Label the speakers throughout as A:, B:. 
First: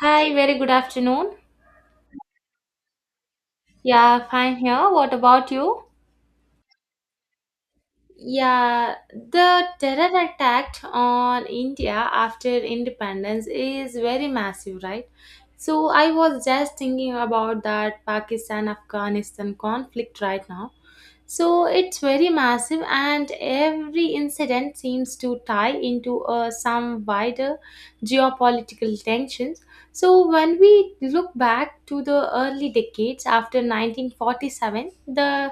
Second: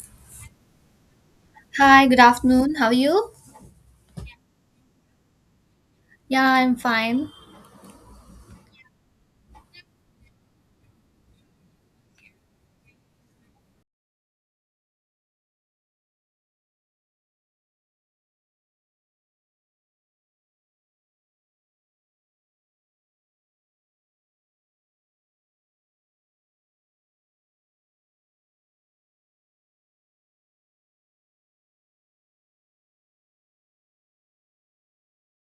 A: Hi, very good afternoon.
B: Hi, good afternoon. How are you?
A: Yeah, fine here. What about you?
B: Yeah, I'm fine.
A: Yeah, the terror attack on India after independence is very massive, right? So I was just thinking about that Pakistan Afghanistan conflict right now. So it's very massive, and every incident seems to tie into some wider geopolitical tensions. So when we look back to the early decades after 1947, the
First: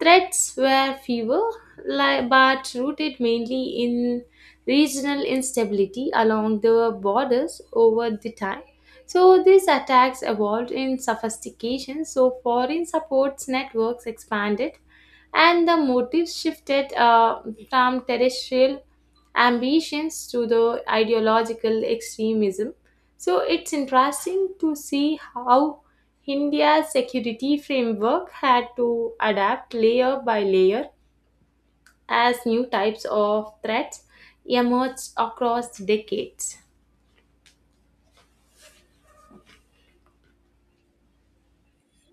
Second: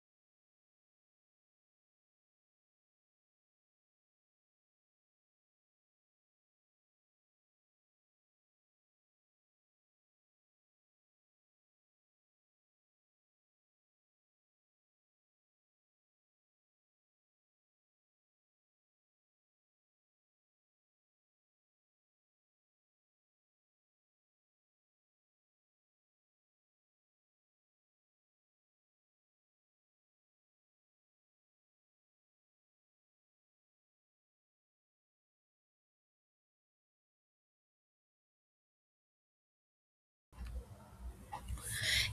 A: threats were fewer, but rooted mainly in regional instability along the borders over the time. So these attacks evolved in sophistication, so foreign supports networks expanded and the motives shifted from terrestrial ambitions to the ideological extremism, so it's interesting to see how India's security framework had to adapt layer by layer as new types of threats emerged across decades.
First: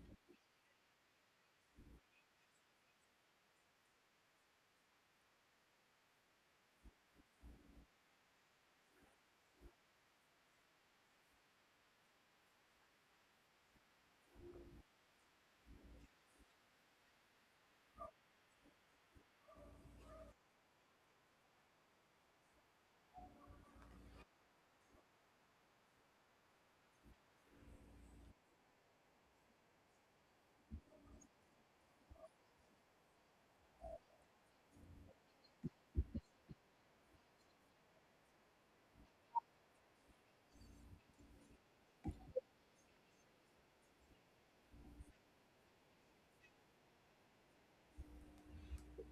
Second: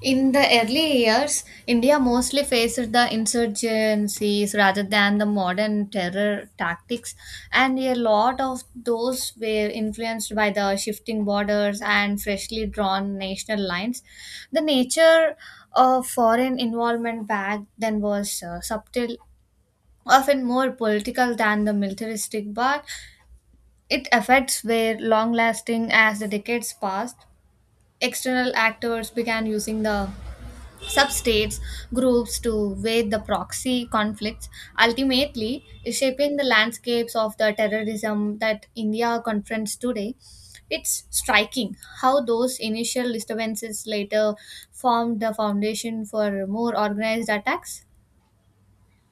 B: In the early years, India mostly faced the insurgencies rather than the modern terror tactics, and a lot of those were influenced by the shifting borders and freshly drawn national lines. The nature of foreign involvement back then was subtle, often more political than the militaristic, but it affects were long lasting as the decades passed. External actors began using the substates groups to wage the proxy conflicts, ultimately shaping the landscapes of the terrorism that India confronts today. It's striking how those initial disturbances later formed the foundation for more organized attacks.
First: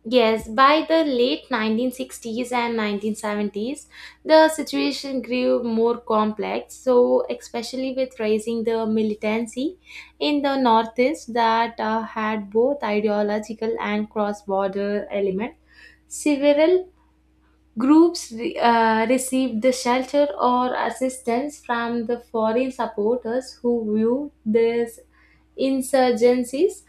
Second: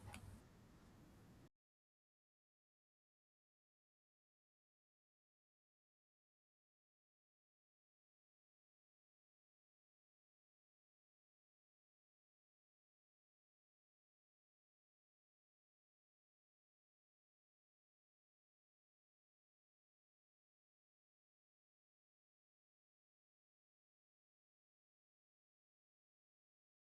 A: Yes, by the late 1960s and 1970s, the situation grew more complex. So, especially with rising the militancy in the Northeast that had both ideological and cross border elements, several groups received the shelter or assistance from the foreign supporters who viewed these insurgencies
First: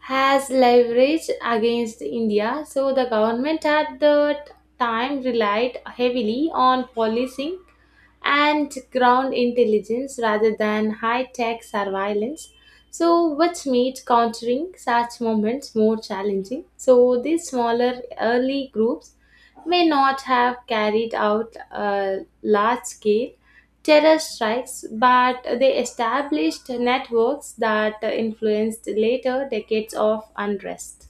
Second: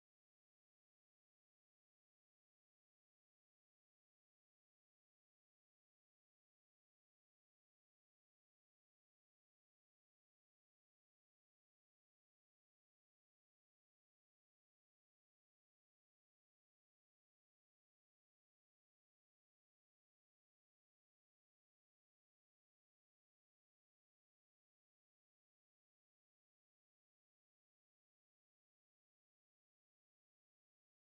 A: has leverage against India. So the government at the time relied heavily on policing and ground intelligence rather than high tech surveillance. So, which made countering such movements more challenging. So, these smaller early groups may not have carried out a large scale terror strikes, but they established networks that influenced later decades of unrest.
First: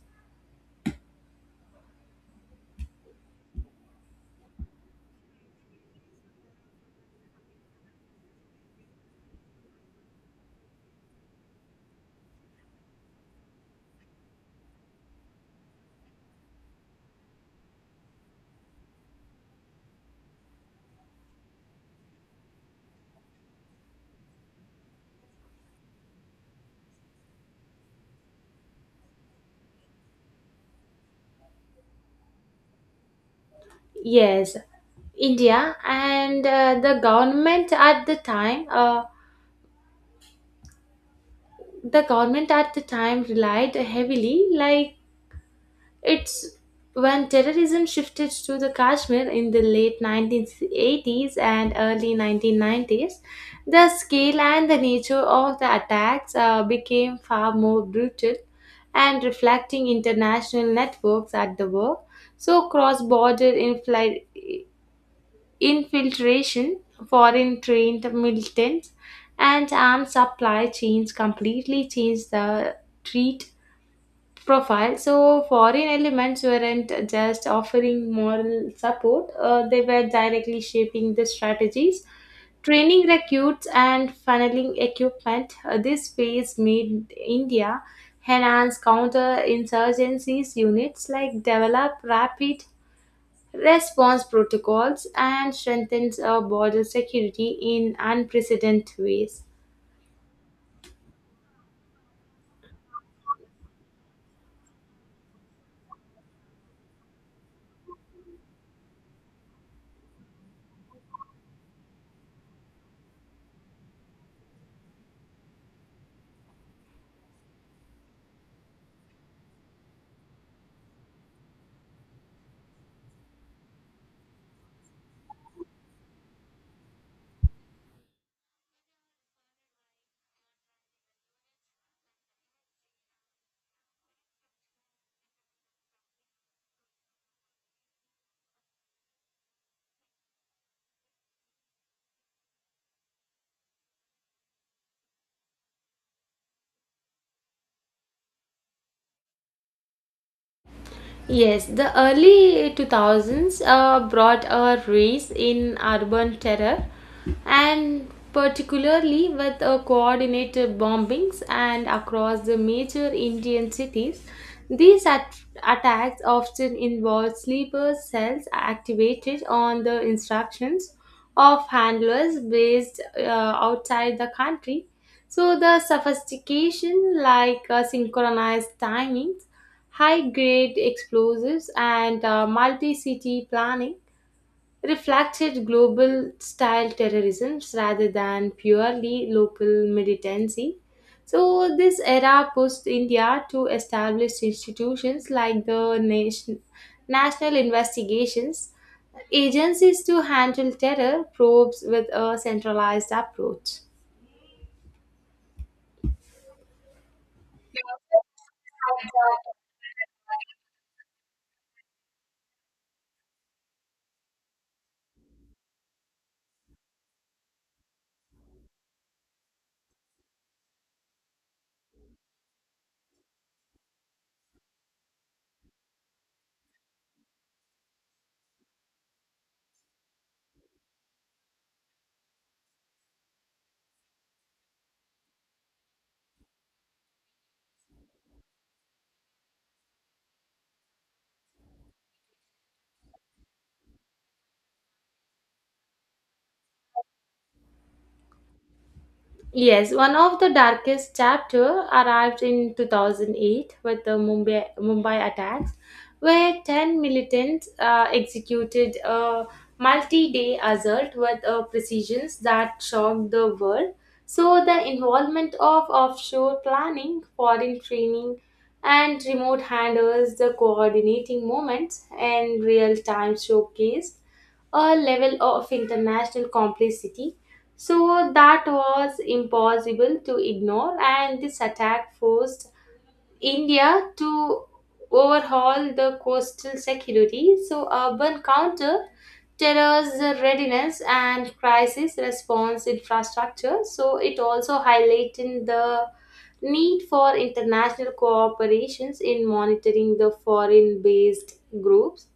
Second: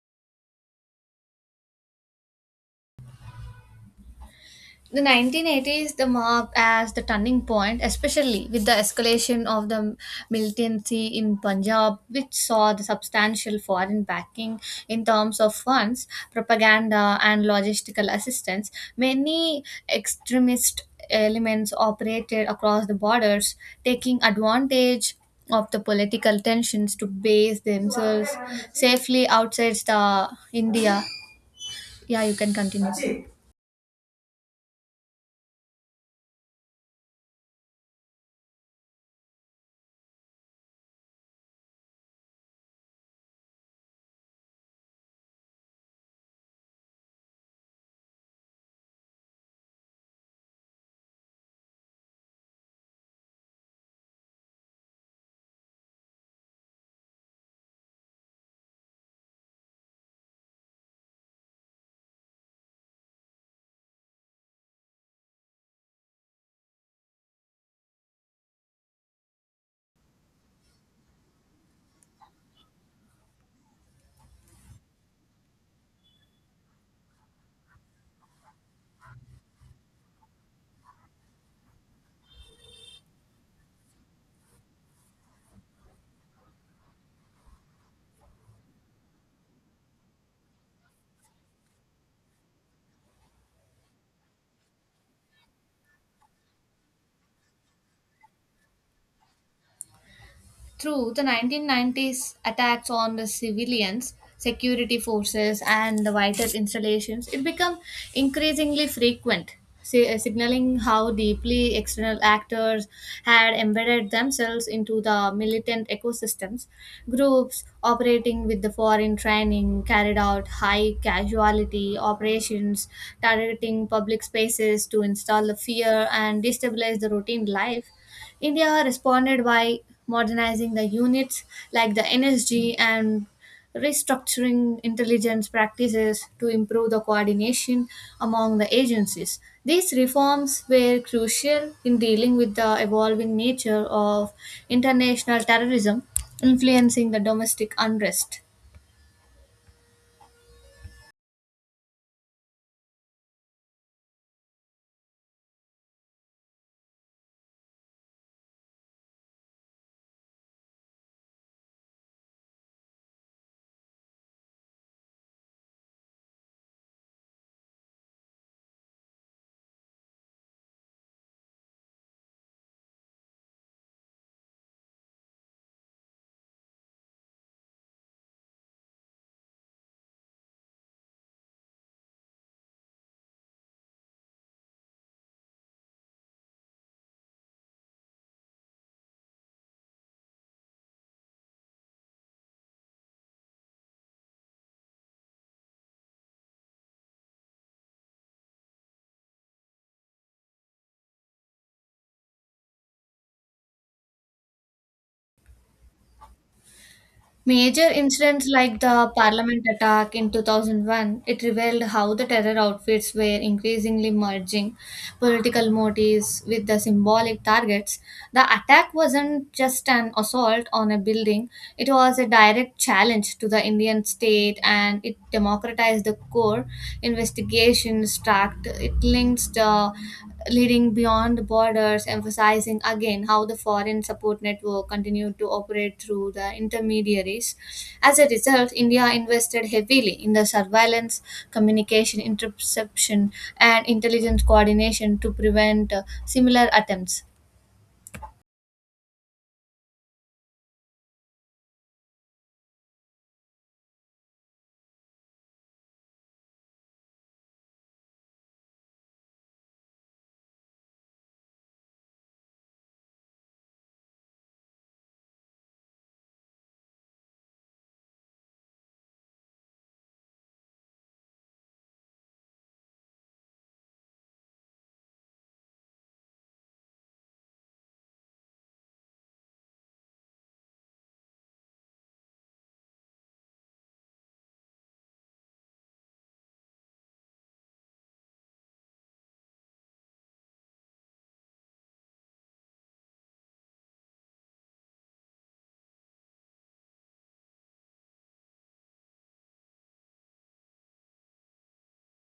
B: The 1980s the marked as the turning point, especially with the escalation of the militancy in Punjab, which saw the substantial foreign backing in terms of funds, propaganda, and logistical assistance. Many extremist elements operated across the borders, taking advantage of the political tensions to base themselves safely outside the India. Yeah, you can continue.
A: Yes, India and the government at the time relied heavily, like it's when terrorism shifted to the Kashmir in the late 1980s and early 1990s, the scale and the nature of the attacks became far more brutal and reflecting international networks at the work. So, cross border infiltration, foreign trained militants, and armed supply chains completely changed the treat profile. So, foreign elements weren't just offering moral support, they were directly shaping the strategies, training recruits, and funneling equipment. This phase made India enhance counter insurgencies units like develop rapid response protocols and strengthens border security in unprecedented ways.
B: Through the 1990s attacks on the civilians, security forces, and the vital installations, it became increasingly frequent, signaling how deeply external actors had embedded themselves into the militant ecosystems. Groups operating with the foreign training carried out high casualty operations, targeting public spaces to install the fear and destabilize the routine life. India responded by modernizing the units like the NSG and restructuring intelligence practices to improve the coordination among the agencies. These reforms were crucial in dealing with the evolving nature of international terrorism influencing the domestic unrest.
A: Yes, the early 2000s brought a rise in urban terror and particularly with coordinated bombings and across the major Indian cities. These attacks often involved sleeper cells activated on the instructions of handlers based outside the country. So the sophistication like synchronized timings high grade explosives, and multi city planning reflected global style terrorisms rather than purely local militancy. So, this era pushed India to establish institutions like the National Investigations Agencies to handle terror probes with a centralized approach.
B: Major incidents like the Parliament attack in 2001, it revealed how the terror outfits were increasingly merging political motives with the symbolic targets. The attack wasn't just an assault on a building, it was a direct challenge to the Indian state and it democratized the core investigations tract. It links the leading beyond borders, emphasizing again how the foreign support network continued to operate through the intermediaries. As a result, India invested heavily in the surveillance, communication, interception, and intelligence coordination to prevent similar attempts.
A: Yes, one of the darkest chapter arrived in 2008 with the Mumbai attacks, where 10 militants executed a multi-day assault with a precision that shocked the world. So the involvement of offshore planning, foreign training, and remote handlers, the coordinating moments and real-time showcased a level of international complexity so that was impossible to ignore, and this attack forced India to overhaul the coastal security. So, urban counter terrorist readiness and crisis response infrastructure. So, it also highlighted the need for international cooperations in monitoring the foreign based groups.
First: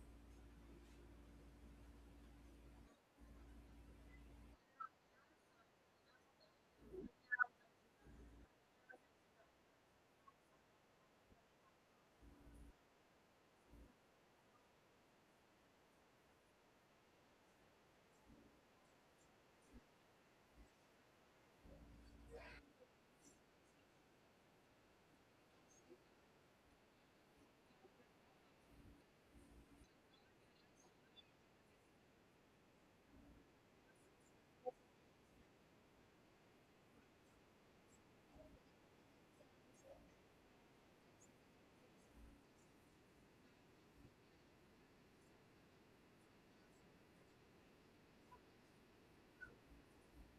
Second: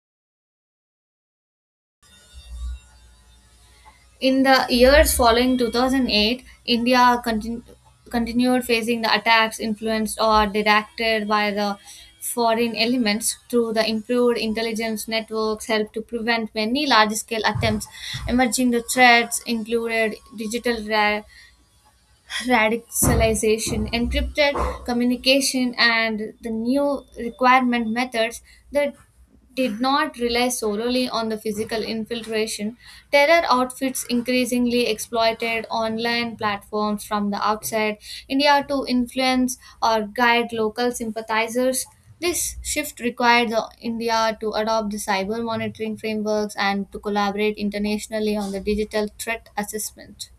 B: In the years following 2008, India continued facing the attacks influenced or directed by the foreign elements through the improved intelligence networks helped to prevent many large-scale attempts. Emerging the threats included digital radicalization, encrypted communication, and the new requirement methods that did not rely solely on the physical infiltration. Terror outfits increasingly exploited online platforms from the outside India to influence or guide local sympathizers. This shift required the India to adopt the cyber monitoring frameworks and to collaborate internationally on the digital threat assessment.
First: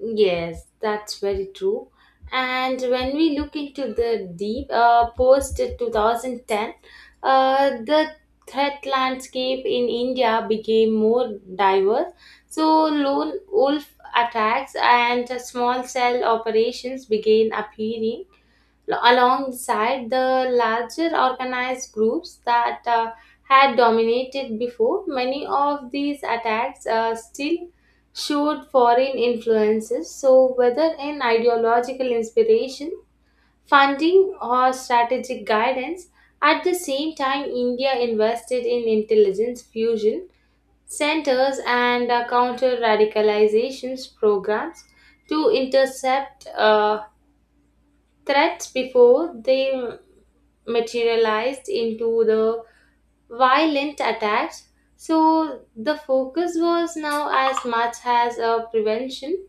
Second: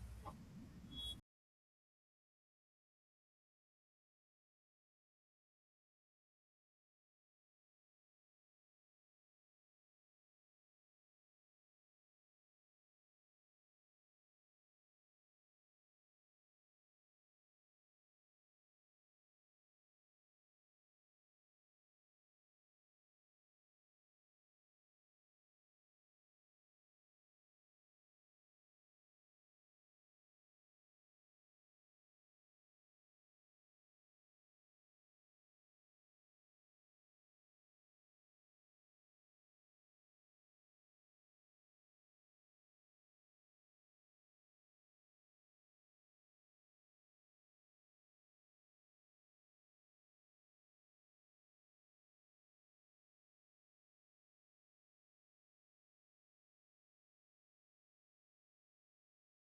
A: Yes, that's very true. And when we look into the deep post 2010, the threat landscape in India became more diverse. So, lone wolf attacks and small cell operations began appearing, alongside the larger organized groups that had dominated before. Many of these attacks still showed foreign influences, so, whether in ideological inspiration, funding, or strategic guidance, at the same time, India invested in intelligence fusion centers and counter radicalizations programs to intercept threats before they materialized into the violent attacks. So the focus was now as much as a prevention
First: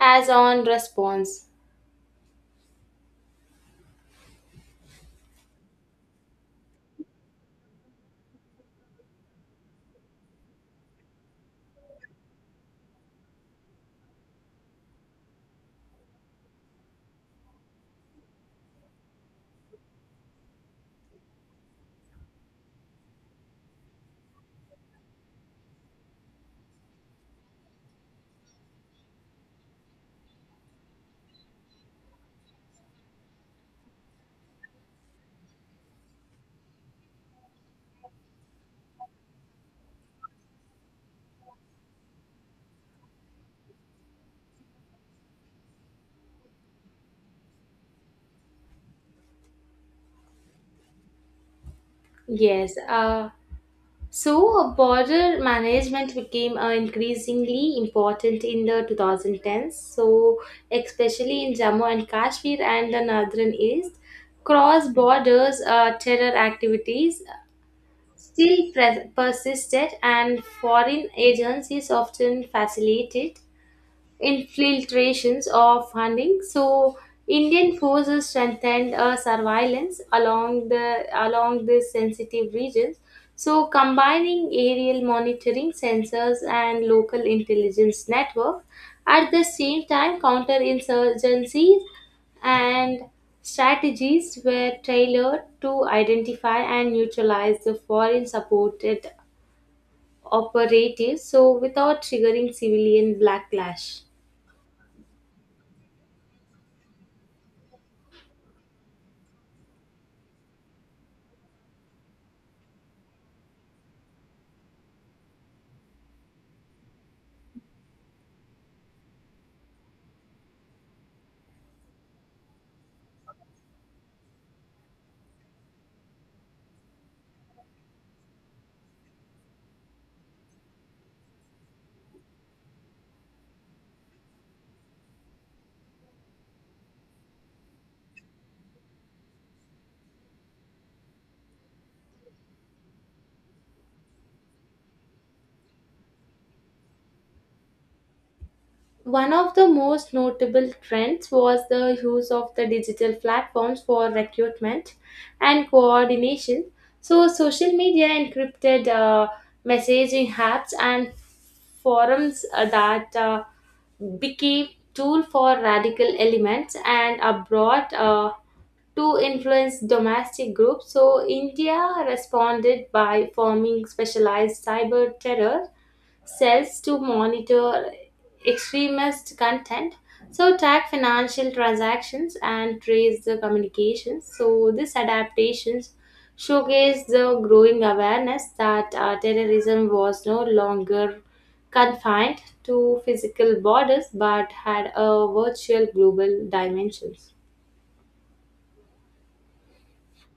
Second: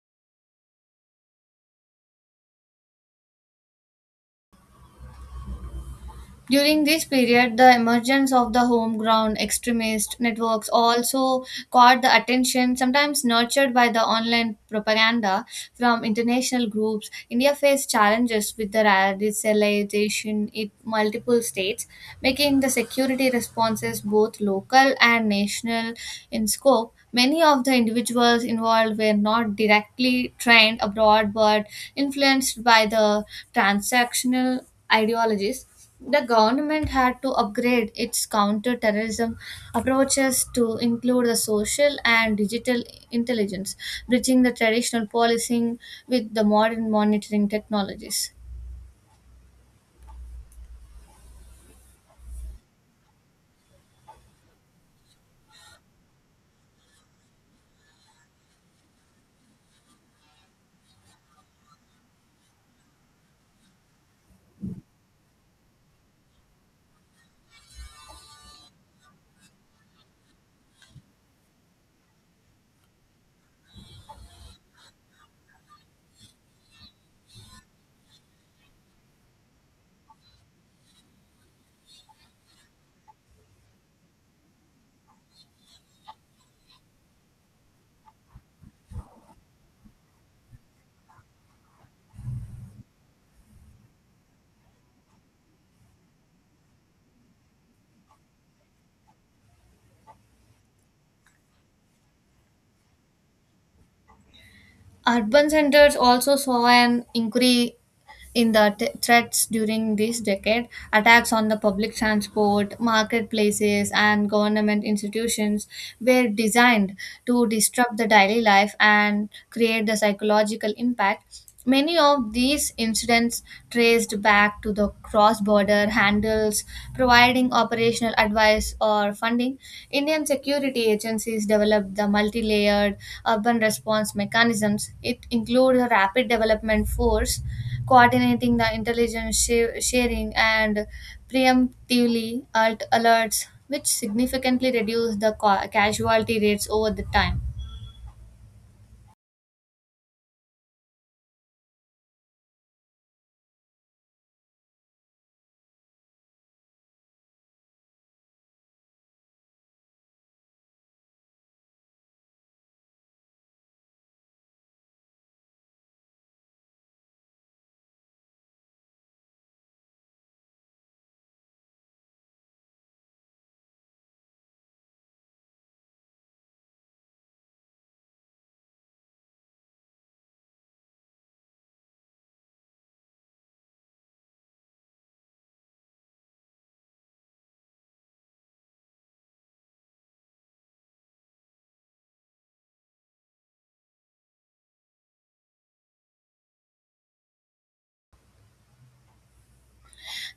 A: as on response.
B: During this period, the emergence of the homegrown extremist networks also caught the attention, sometimes nurtured by the online propaganda from international groups. India faced challenges with the radicalization in multiple states, making the security responses both local and national in scope. Many of the individuals involved were not directly trained abroad but influenced by the transactional ideologies. The government had to upgrade its counter-terrorism approaches to include the social and digital intelligence, bridging the traditional policing with the modern monitoring technologies.
A: Yes. So border management became increasingly important in the 2010s. So especially in Jammu and Kashmir and the northern east, cross borders terror activities still pres persisted, and foreign agencies often facilitated infiltrations of funding. So Indian forces strengthened surveillance along the along these sensitive regions. So combining aerial monitoring sensors and local intelligence network at the same time counterinsurgencies and strategies were tailored to identify and neutralize the foreign supported operatives so without triggering civilian backlash.
B: Urban centers also saw an increase in the threats during this decade. Attacks on the public transport, marketplaces, and government institutions were designed to disrupt the daily life and create the psychological impact. Many of these incidents traced back to the cross border handles, providing operational advice or funding. Indian security agencies developed the multi layered urban response mechanisms. It includes a rapid development force coordinating the intelligence sharing and preemptively alt alerts, which significantly reduce the casualty rates over the time.
A: One of the most notable trends was the use of the digital platforms for recruitment and coordination. So, social media, encrypted messaging apps, and forums that became tool for radical elements and abroad to influence domestic groups. So India responded by forming specialized cyber terror cells to monitor extremist content so track financial transactions and trace the communications so these adaptations showcase the growing awareness that terrorism was no longer confined to physical borders but had a virtual global dimensions.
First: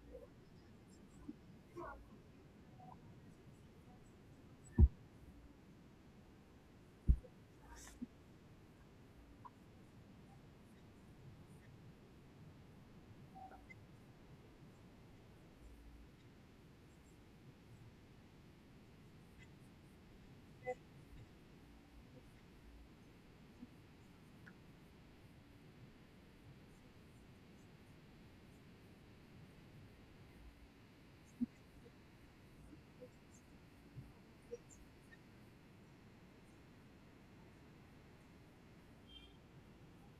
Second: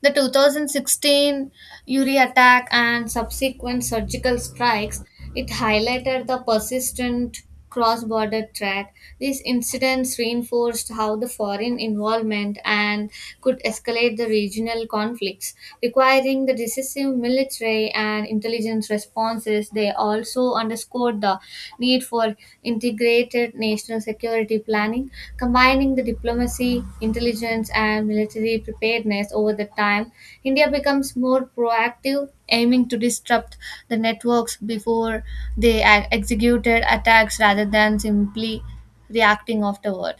B: The 2016 Uri attack and subsequent surgical strikes, it highlighted the persistent cross-border threat. These incidents reinforced how the foreign involvement and could escalate the regional conflicts, requiring the decisive military and intelligence responses. They all also underscored the need for integrated national security planning, combining the diplomacy, intelligence, and military preparedness over the time. India becomes more proactive, aiming to disrupt the networks before they executed attacks rather than simply reacting afterward.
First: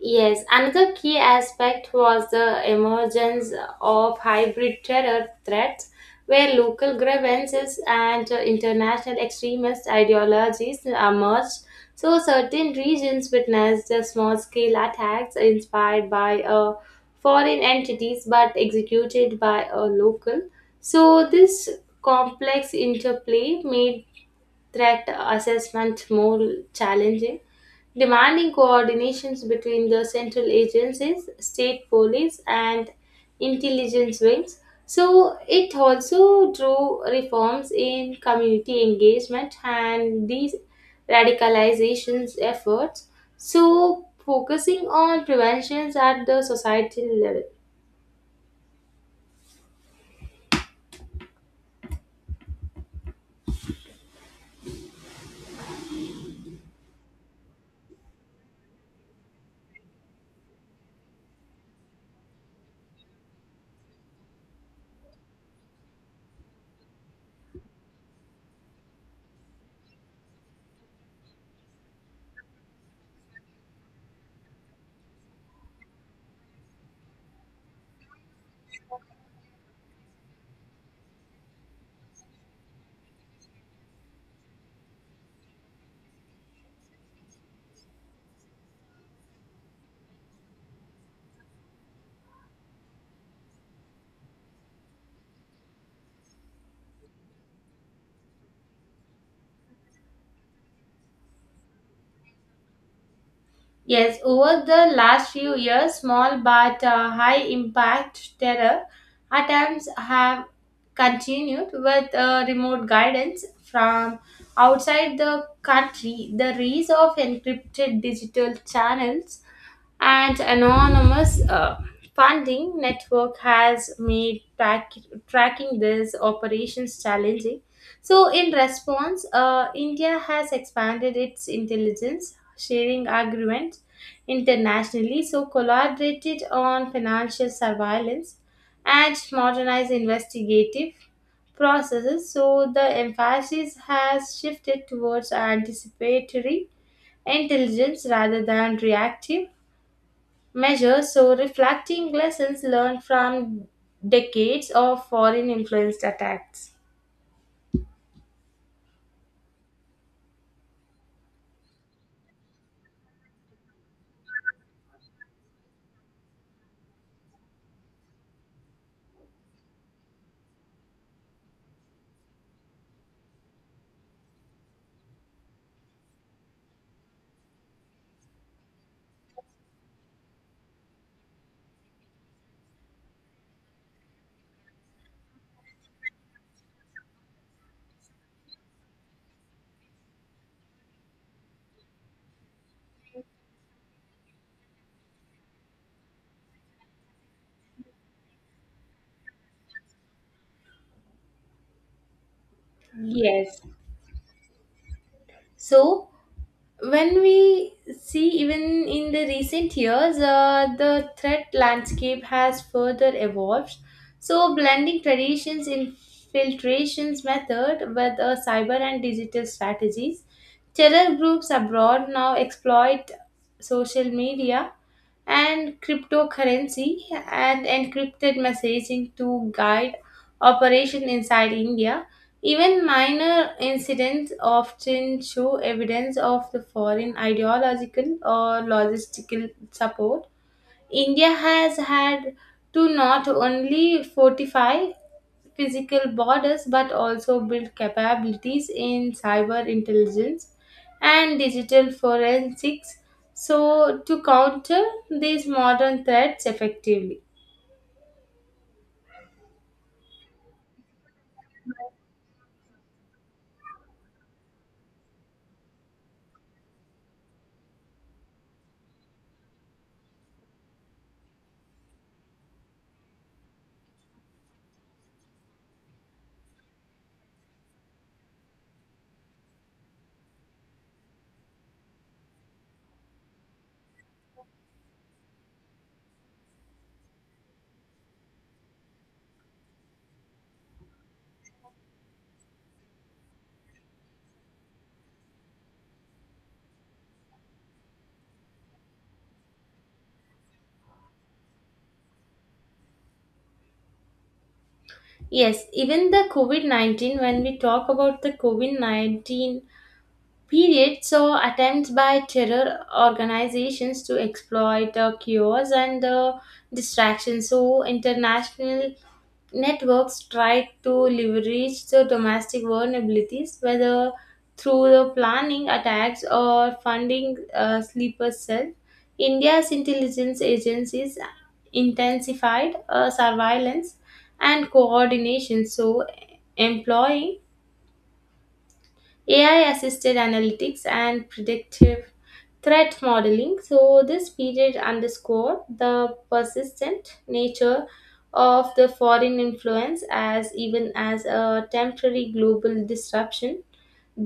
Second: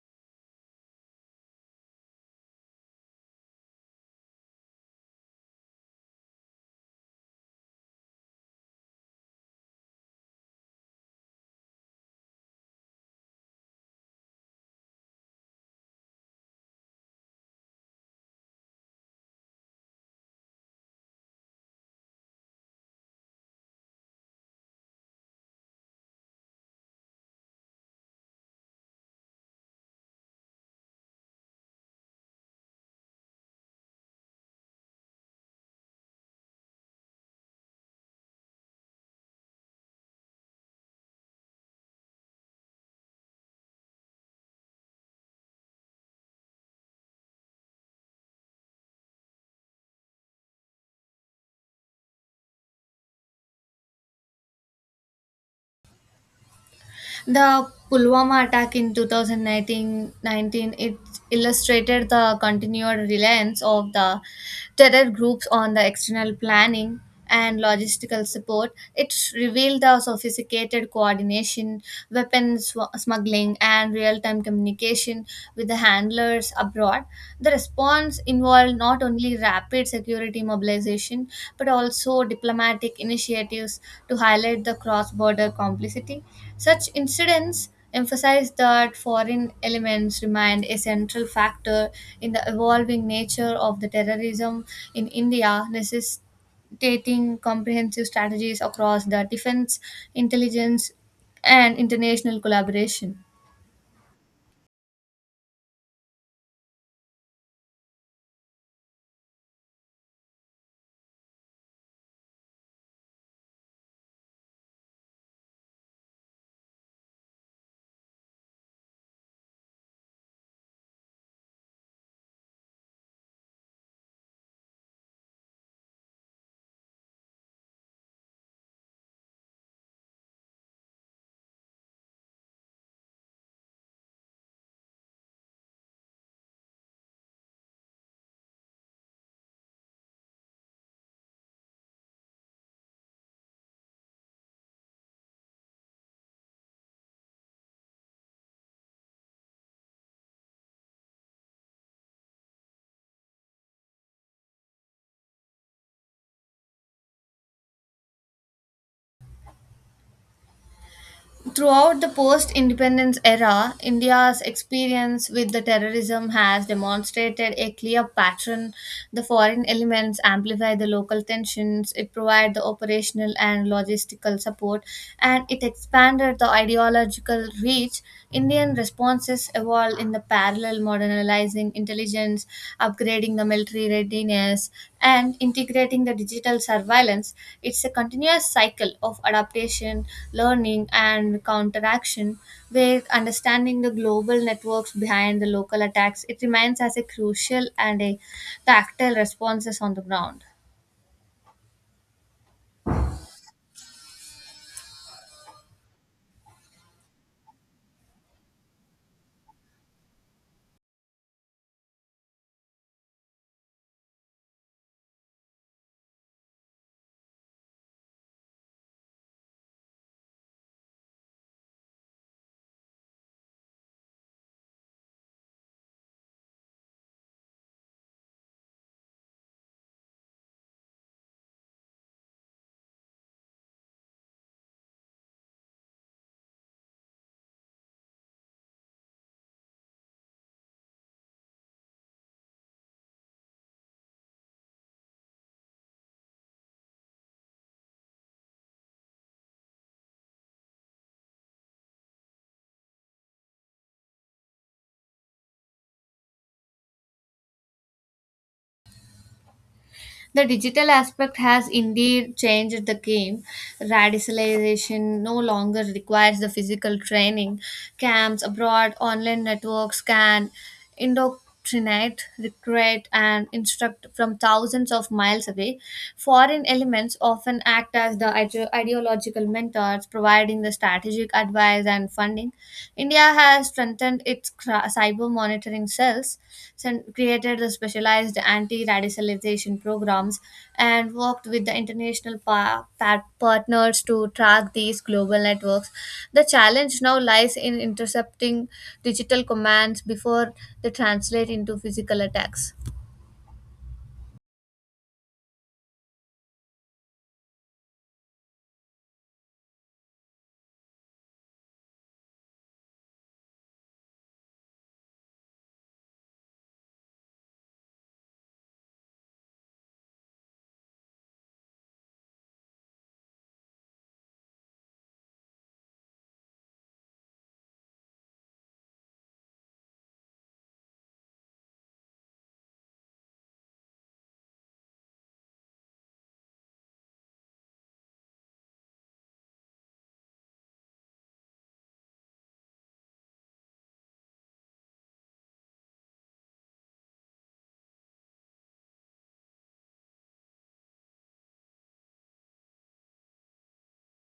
A: Yes, another key aspect was the emergence of hybrid terror threats, where local grievances and international extremist ideologies emerged. So, certain regions witnessed small scale attacks inspired by foreign entities but executed by a local. So, this complex interplay made threat assessment more challenging, demanding coordinations between the central agencies, state police, and intelligence wings. So it also drew reforms in community engagement and these radicalizations efforts. So focusing on preventions at the societal level.
B: The Pulwama attack in two thousand nineteen it illustrated the continued reliance of the terror groups on the external planning and logistical support. It revealed the sophisticated coordination, weapons smuggling, and real time communication with the handlers abroad. The response involved not only rapid security mobilization, but also diplomatic initiatives to highlight the cross border complicity. Such incidents emphasize that foreign elements remain a central factor in the evolving nature of the terrorism in India, necessitating comprehensive strategies across the defense, intelligence, and international collaboration.
A: Yes, over the last few years, small but high impact terror attempts have continued with remote guidance from outside the country. The rise of encrypted digital channels and anonymous funding network has made tracking these operations challenging. So, in response, India has expanded its intelligence sharing agreements internationally, so collaborated on financial surveillance and modernized investigative processes. So, the emphasis has shifted towards anticipatory intelligence rather than reactive measure, so reflecting lessons learned from decades of foreign influenced attacks.
B: Throughout the post independence era, India's experience with the terrorism has demonstrated a clear pattern. The foreign elements amplify the local tensions, it provided the operational and logistical support, and it expanded the ideological reach. Indian responses evolved in the parallel modernizing intelligence, upgrading the military readiness, and integrating the digital surveillance. It's a continuous cycle of adaptation, learning, and counteraction, where understanding the global networks behind the local attacks, it remains as a crucial and a tactile responses on the ground.
A: Yes. So when we see even in the recent years, the threat landscape has further evolved. So blending traditions infiltrations method with cyber and digital strategies. Terror groups abroad now exploit social media and cryptocurrency and encrypted messaging to guide operation inside India. Even minor incidents often show evidence of the foreign ideological or logistical support. India has had to not only fortify physical borders but also build capabilities in cyber intelligence and digital forensics so to counter these modern threats effectively.
B: The digital aspect has indeed changed the game. Radicalization no longer requires the physical training. Camps abroad, online networks can indoctrinate, recruit, and instruct from thousands of miles away. Foreign elements often act as the ideological mentors, providing the strategic advice and funding. India has strengthened its cyber monitoring cells, created the specialized anti radicalization programs, and worked with the international partners to track these global networks. The challenge now lies in intercepting digital commands before they translate into physical attacks.
A: Yes, even the covid-19, when we talk about the covid-19 period saw attempts by terror organizations to exploit the cures and the distractions, so international networks try to leverage the domestic vulnerabilities, whether through the planning attacks or funding sleeper cells. India's intelligence agencies intensified surveillance and coordination, so employing AI assisted analytics and predictive threat modeling. So, this period underscored the persistent nature of the foreign influence as even as a temporary global disruption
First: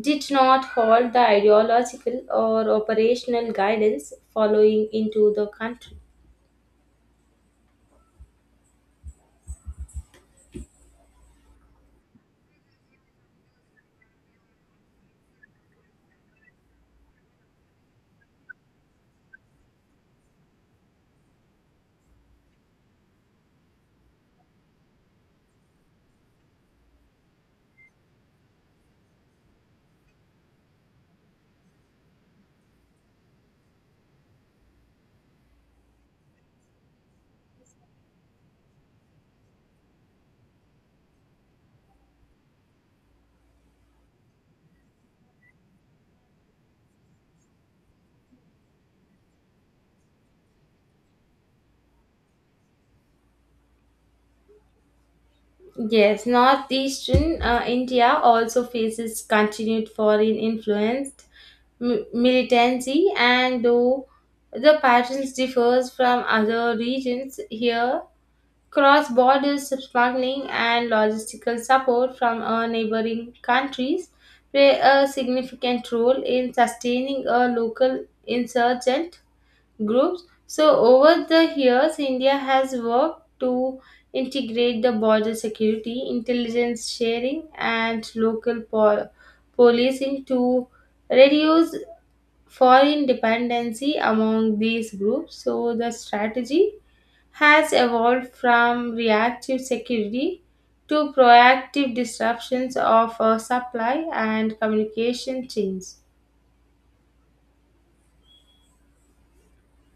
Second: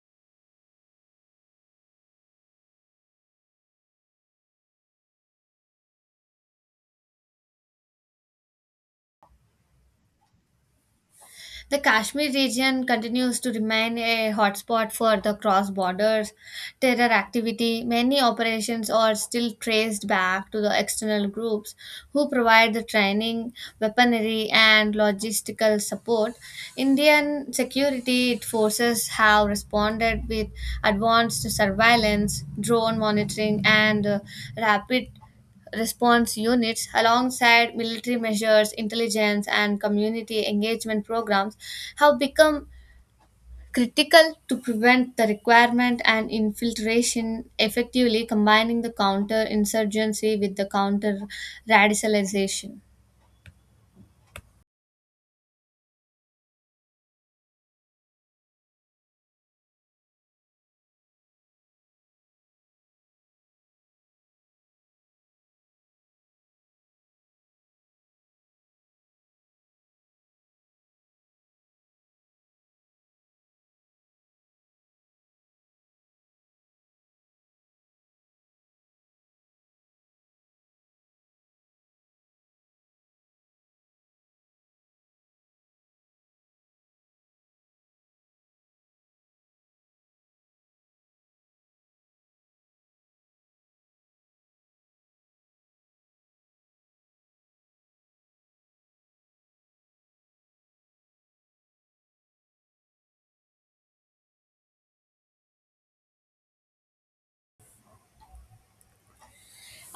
A: did not halt the ideological or operational guidance following into the country.
B: The Kashmir region continues to remain a hotspot for the cross border terror activity. Many operations are still traced back to the external groups who provide the training, weaponry, and logistical support. Indian security forces have responded with advanced surveillance, drone monitoring, and rapid response units alongside military measures, intelligence, and community engagement programs have become critical to prevent the requirement and infiltration, effectively combining the counter insurgency with the counter radicalization.
A: Yes, northeastern India also faces continued foreign influenced militancy, and though the patterns differs from other regions here, cross-border smuggling and logistical support from neighboring countries play a significant role in sustaining a local insurgent groups. So, over the years, India has worked to integrate the border security, intelligence sharing, and local policing to reduce foreign dependency among these groups. So, the strategy has evolved from reactive security to proactive disruptions of supply and communication chains.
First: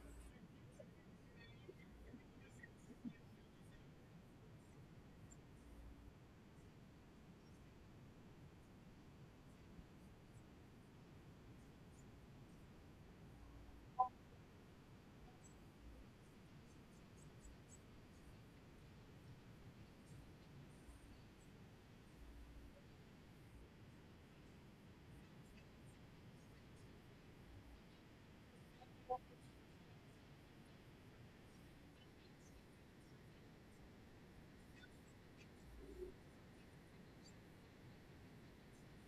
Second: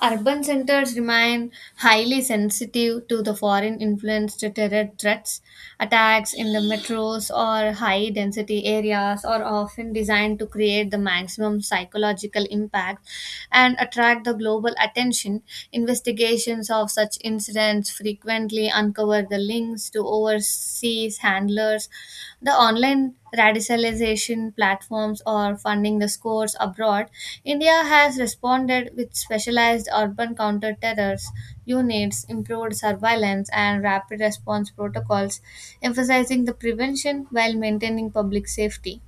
B: Urban centers remain highly sensitive to the foreign influenced terror threats. Attacks in the metros or high density areas are often designed to create the maximum psychological impact and attract the global attention. Investigations of such incidents frequently uncover the links to overseas handlers. The online radicalization platforms or funding the scores abroad, India has responded with specialized urban counter-terrors units, improved surveillance, and rapid response protocols, emphasizing the prevention while maintaining public safety.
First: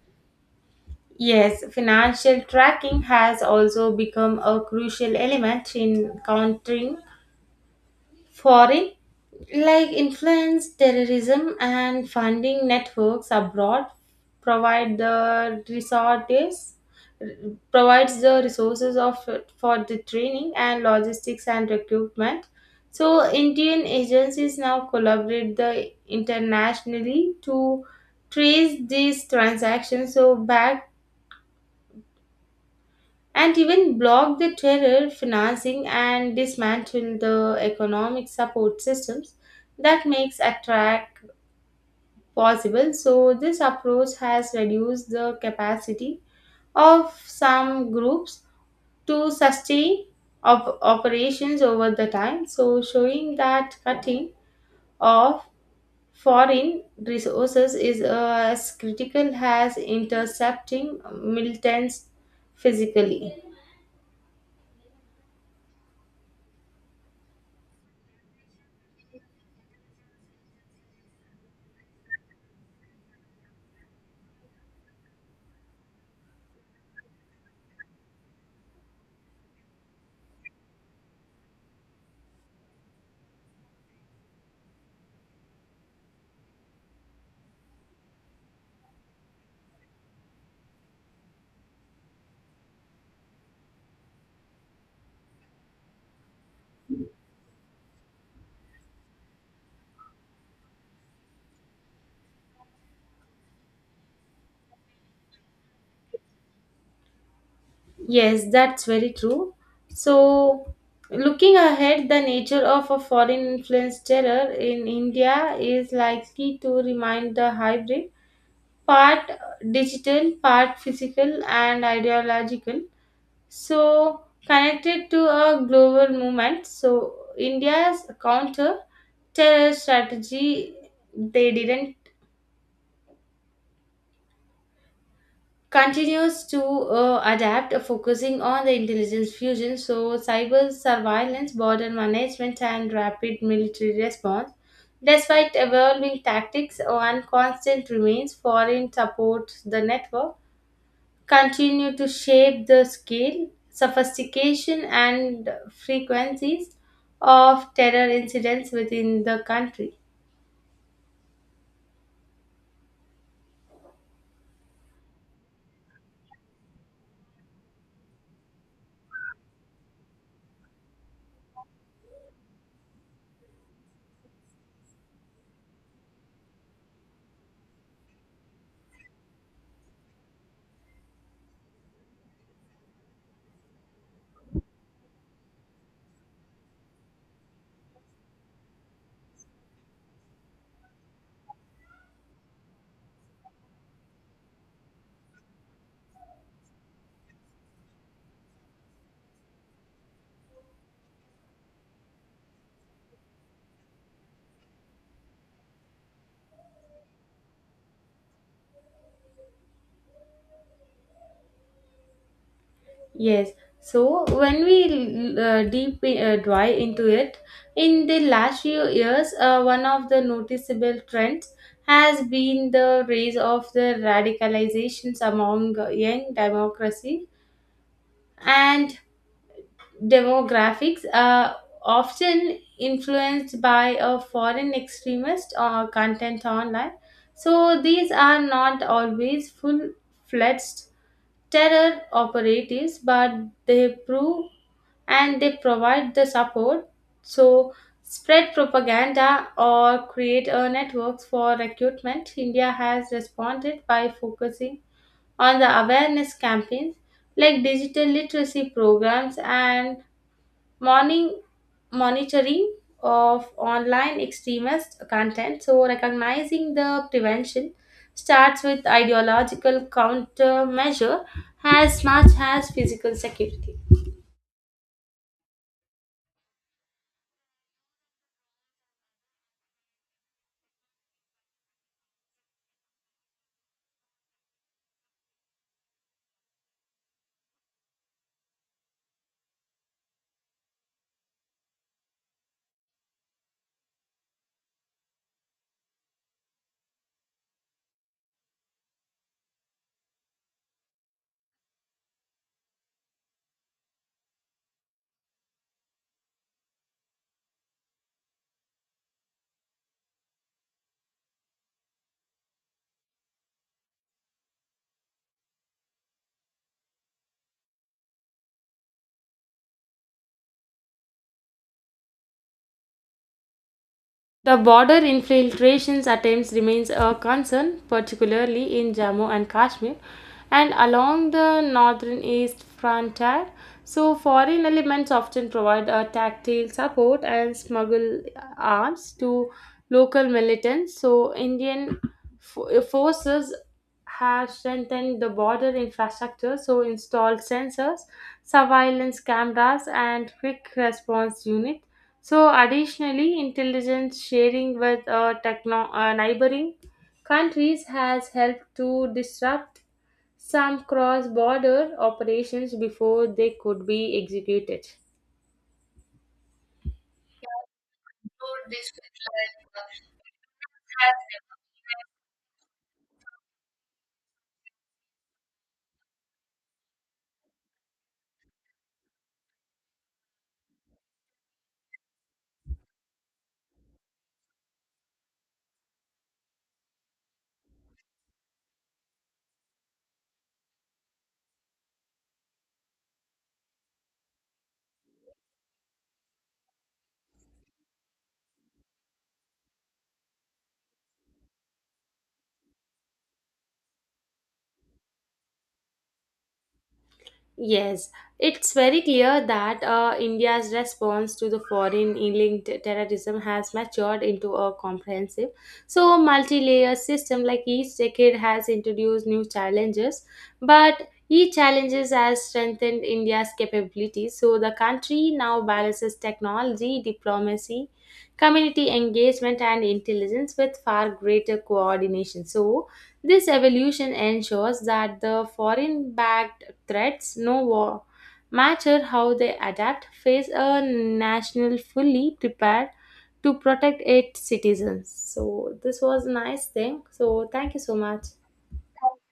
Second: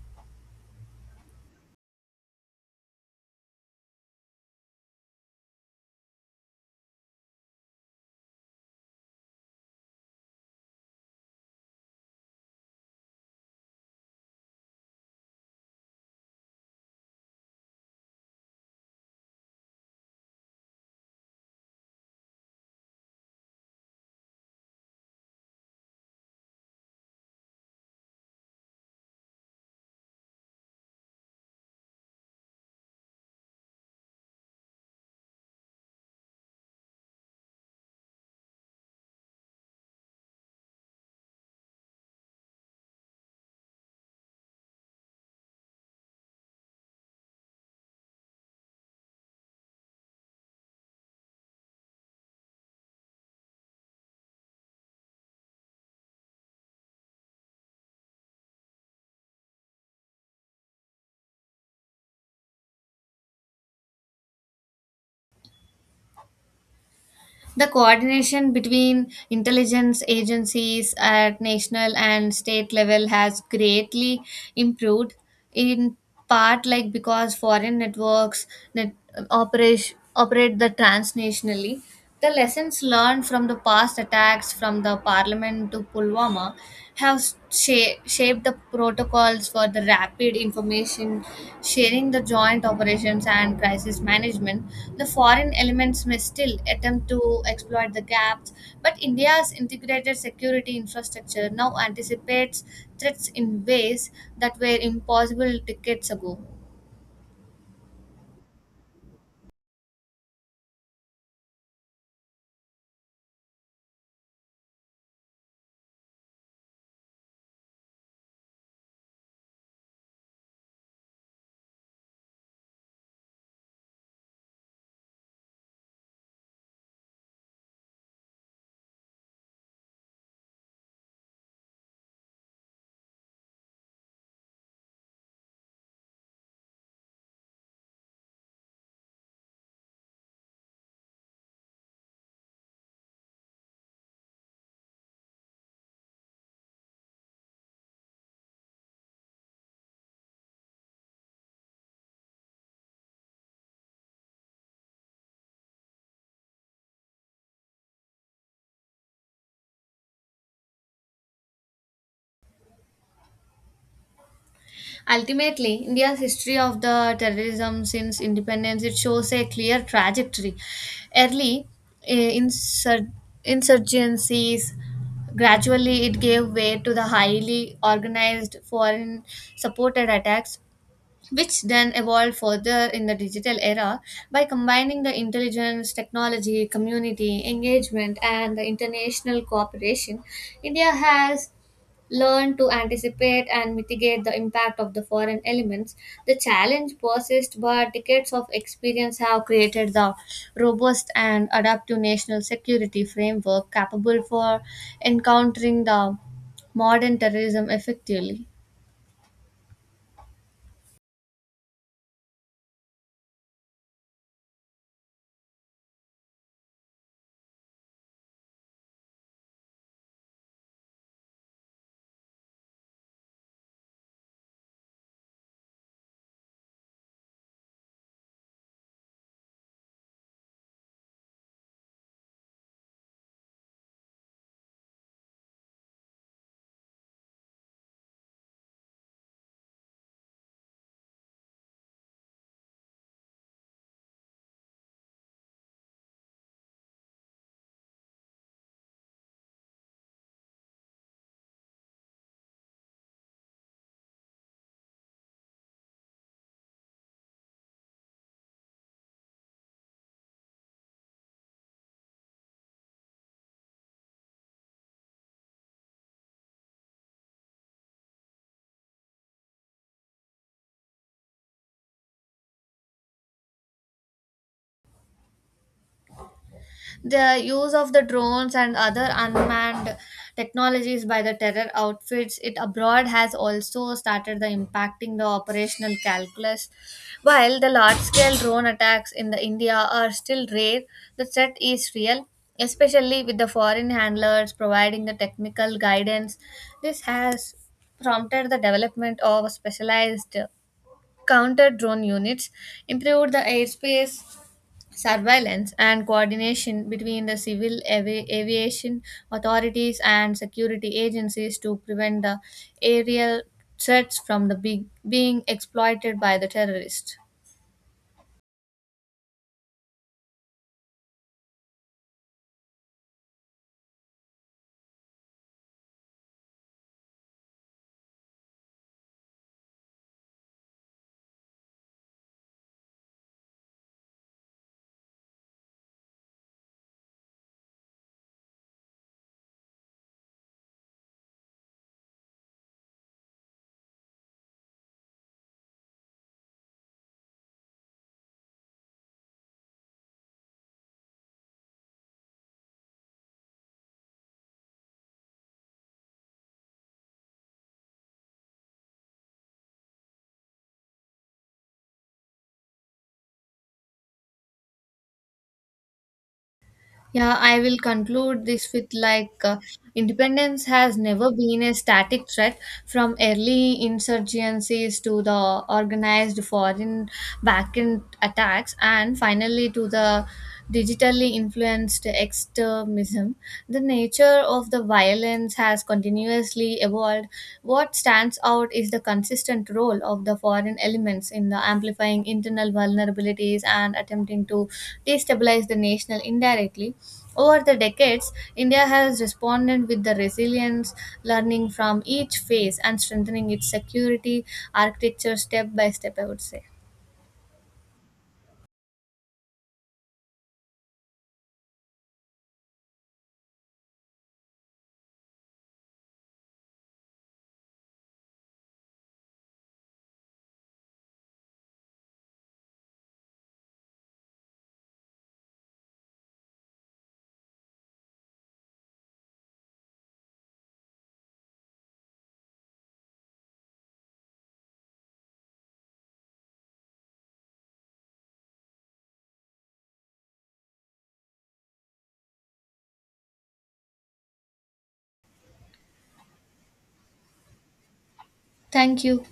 A: Yes, financial tracking has also become a crucial element in countering foreign like influence terrorism and funding networks abroad provide the resources provides the resources of for the training and logistics and recruitment so indian agencies now collaborate the internationally to trace these transactions so back and even block the terror financing and dismantle the economic support systems that makes attack possible so this approach has reduced the capacity of some groups to sustain operations over the time so showing that cutting of foreign resources is as critical as intercepting militants physically.
B: The coordination between intelligence agencies at national and state level has greatly improved, in part like because foreign networks net operate the transnationally. The lessons learned from the past attacks from the parliament to Pulwama have shaped the protocols for the rapid information sharing, the joint operations, and crisis management. The foreign elements may still attempt to exploit the gaps, but India's integrated security infrastructure now anticipates threats in ways that were impossible decades ago.
A: Yes, that's very true. So, looking ahead, the nature of a foreign influenced terror in India is likely to remain the hybrid part digital, part physical, and ideological. So, connected to a global movement. So, India's counter terror strategy, they didn't continues to adapt, focusing on the intelligence fusion, so cyber surveillance, border management, and rapid military response. Despite evolving tactics, one constant remains foreign supports the network, continue to shape the scale, sophistication, and frequencies of terror incidents within the country.
B: Ultimately, India's history of the terrorism since independence it shows a clear trajectory. Early eh, insur- insurgencies gradually it gave way to the highly organized foreign supported attacks which then evolved further in the digital era by combining the intelligence technology community engagement and the international cooperation india has learn to anticipate and mitigate the impact of the foreign elements. The challenge persists, but decades of experience have created the robust and adaptive national security framework capable for encountering the modern terrorism effectively.
A: Yes. So when we deep dive into it, in the last few years, one of the noticeable trends has been the rise of the radicalizations among young democracy and demographics are often influenced by a foreign extremist or content online. So these are not always full-fledged terror operatives, but they prove and they provide the support so spread propaganda or create a networks for recruitment india has responded by focusing on the awareness campaigns like digital literacy programs and morning monitoring of online extremist content so recognizing the prevention starts with ideological countermeasure as much as physical security.
B: The use of the drones and other unmanned technologies by the terror outfits it abroad has also started the impacting the operational calculus. While the large-scale drone attacks in the India are still rare, the threat is real, especially with the foreign handlers providing the technical guidance. This has prompted the development of specialized counter drone units, improved the airspace surveillance and coordination between the civil aviation authorities and security agencies to prevent the aerial threats from the big, being exploited by the terrorists.
A: The border infiltrations attempts remains a concern, particularly in Jammu and Kashmir and along the northern east frontier. So foreign elements often provide a tactile support and smuggle arms to local militants. So Indian forces have strengthened the border infrastructure, so installed sensors, surveillance cameras, and quick response units so, additionally, intelligence sharing with neighboring countries has helped to disrupt some cross border operations before they could be executed.
B: Yeah, I will conclude this with like independence has never been a static threat from early insurgencies to the organized foreign backend attacks and finally to the digitally influenced extremism. The nature of the violence has continuously evolved, what stands out is the consistent role of the foreign elements in the amplifying internal vulnerabilities and attempting to destabilize the national indirectly. Over the decades, India has responded with the resilience, learning from each phase and strengthening its security architecture step by step, I would say.
A: Yes, it's very clear that India's response to the foreign linked terrorism has matured into a comprehensive, so multi layer system. Like each decade has introduced new challenges, but each challenges has strengthened India's capabilities. So the country now balances technology, diplomacy, community engagement, and intelligence with far greater coordination. So this evolution ensures that the foreign backed threats, no war. Matter how they adapt, face a national fully prepared to protect its citizens. So this was a nice thing. So thank you so much.
B: Thank you.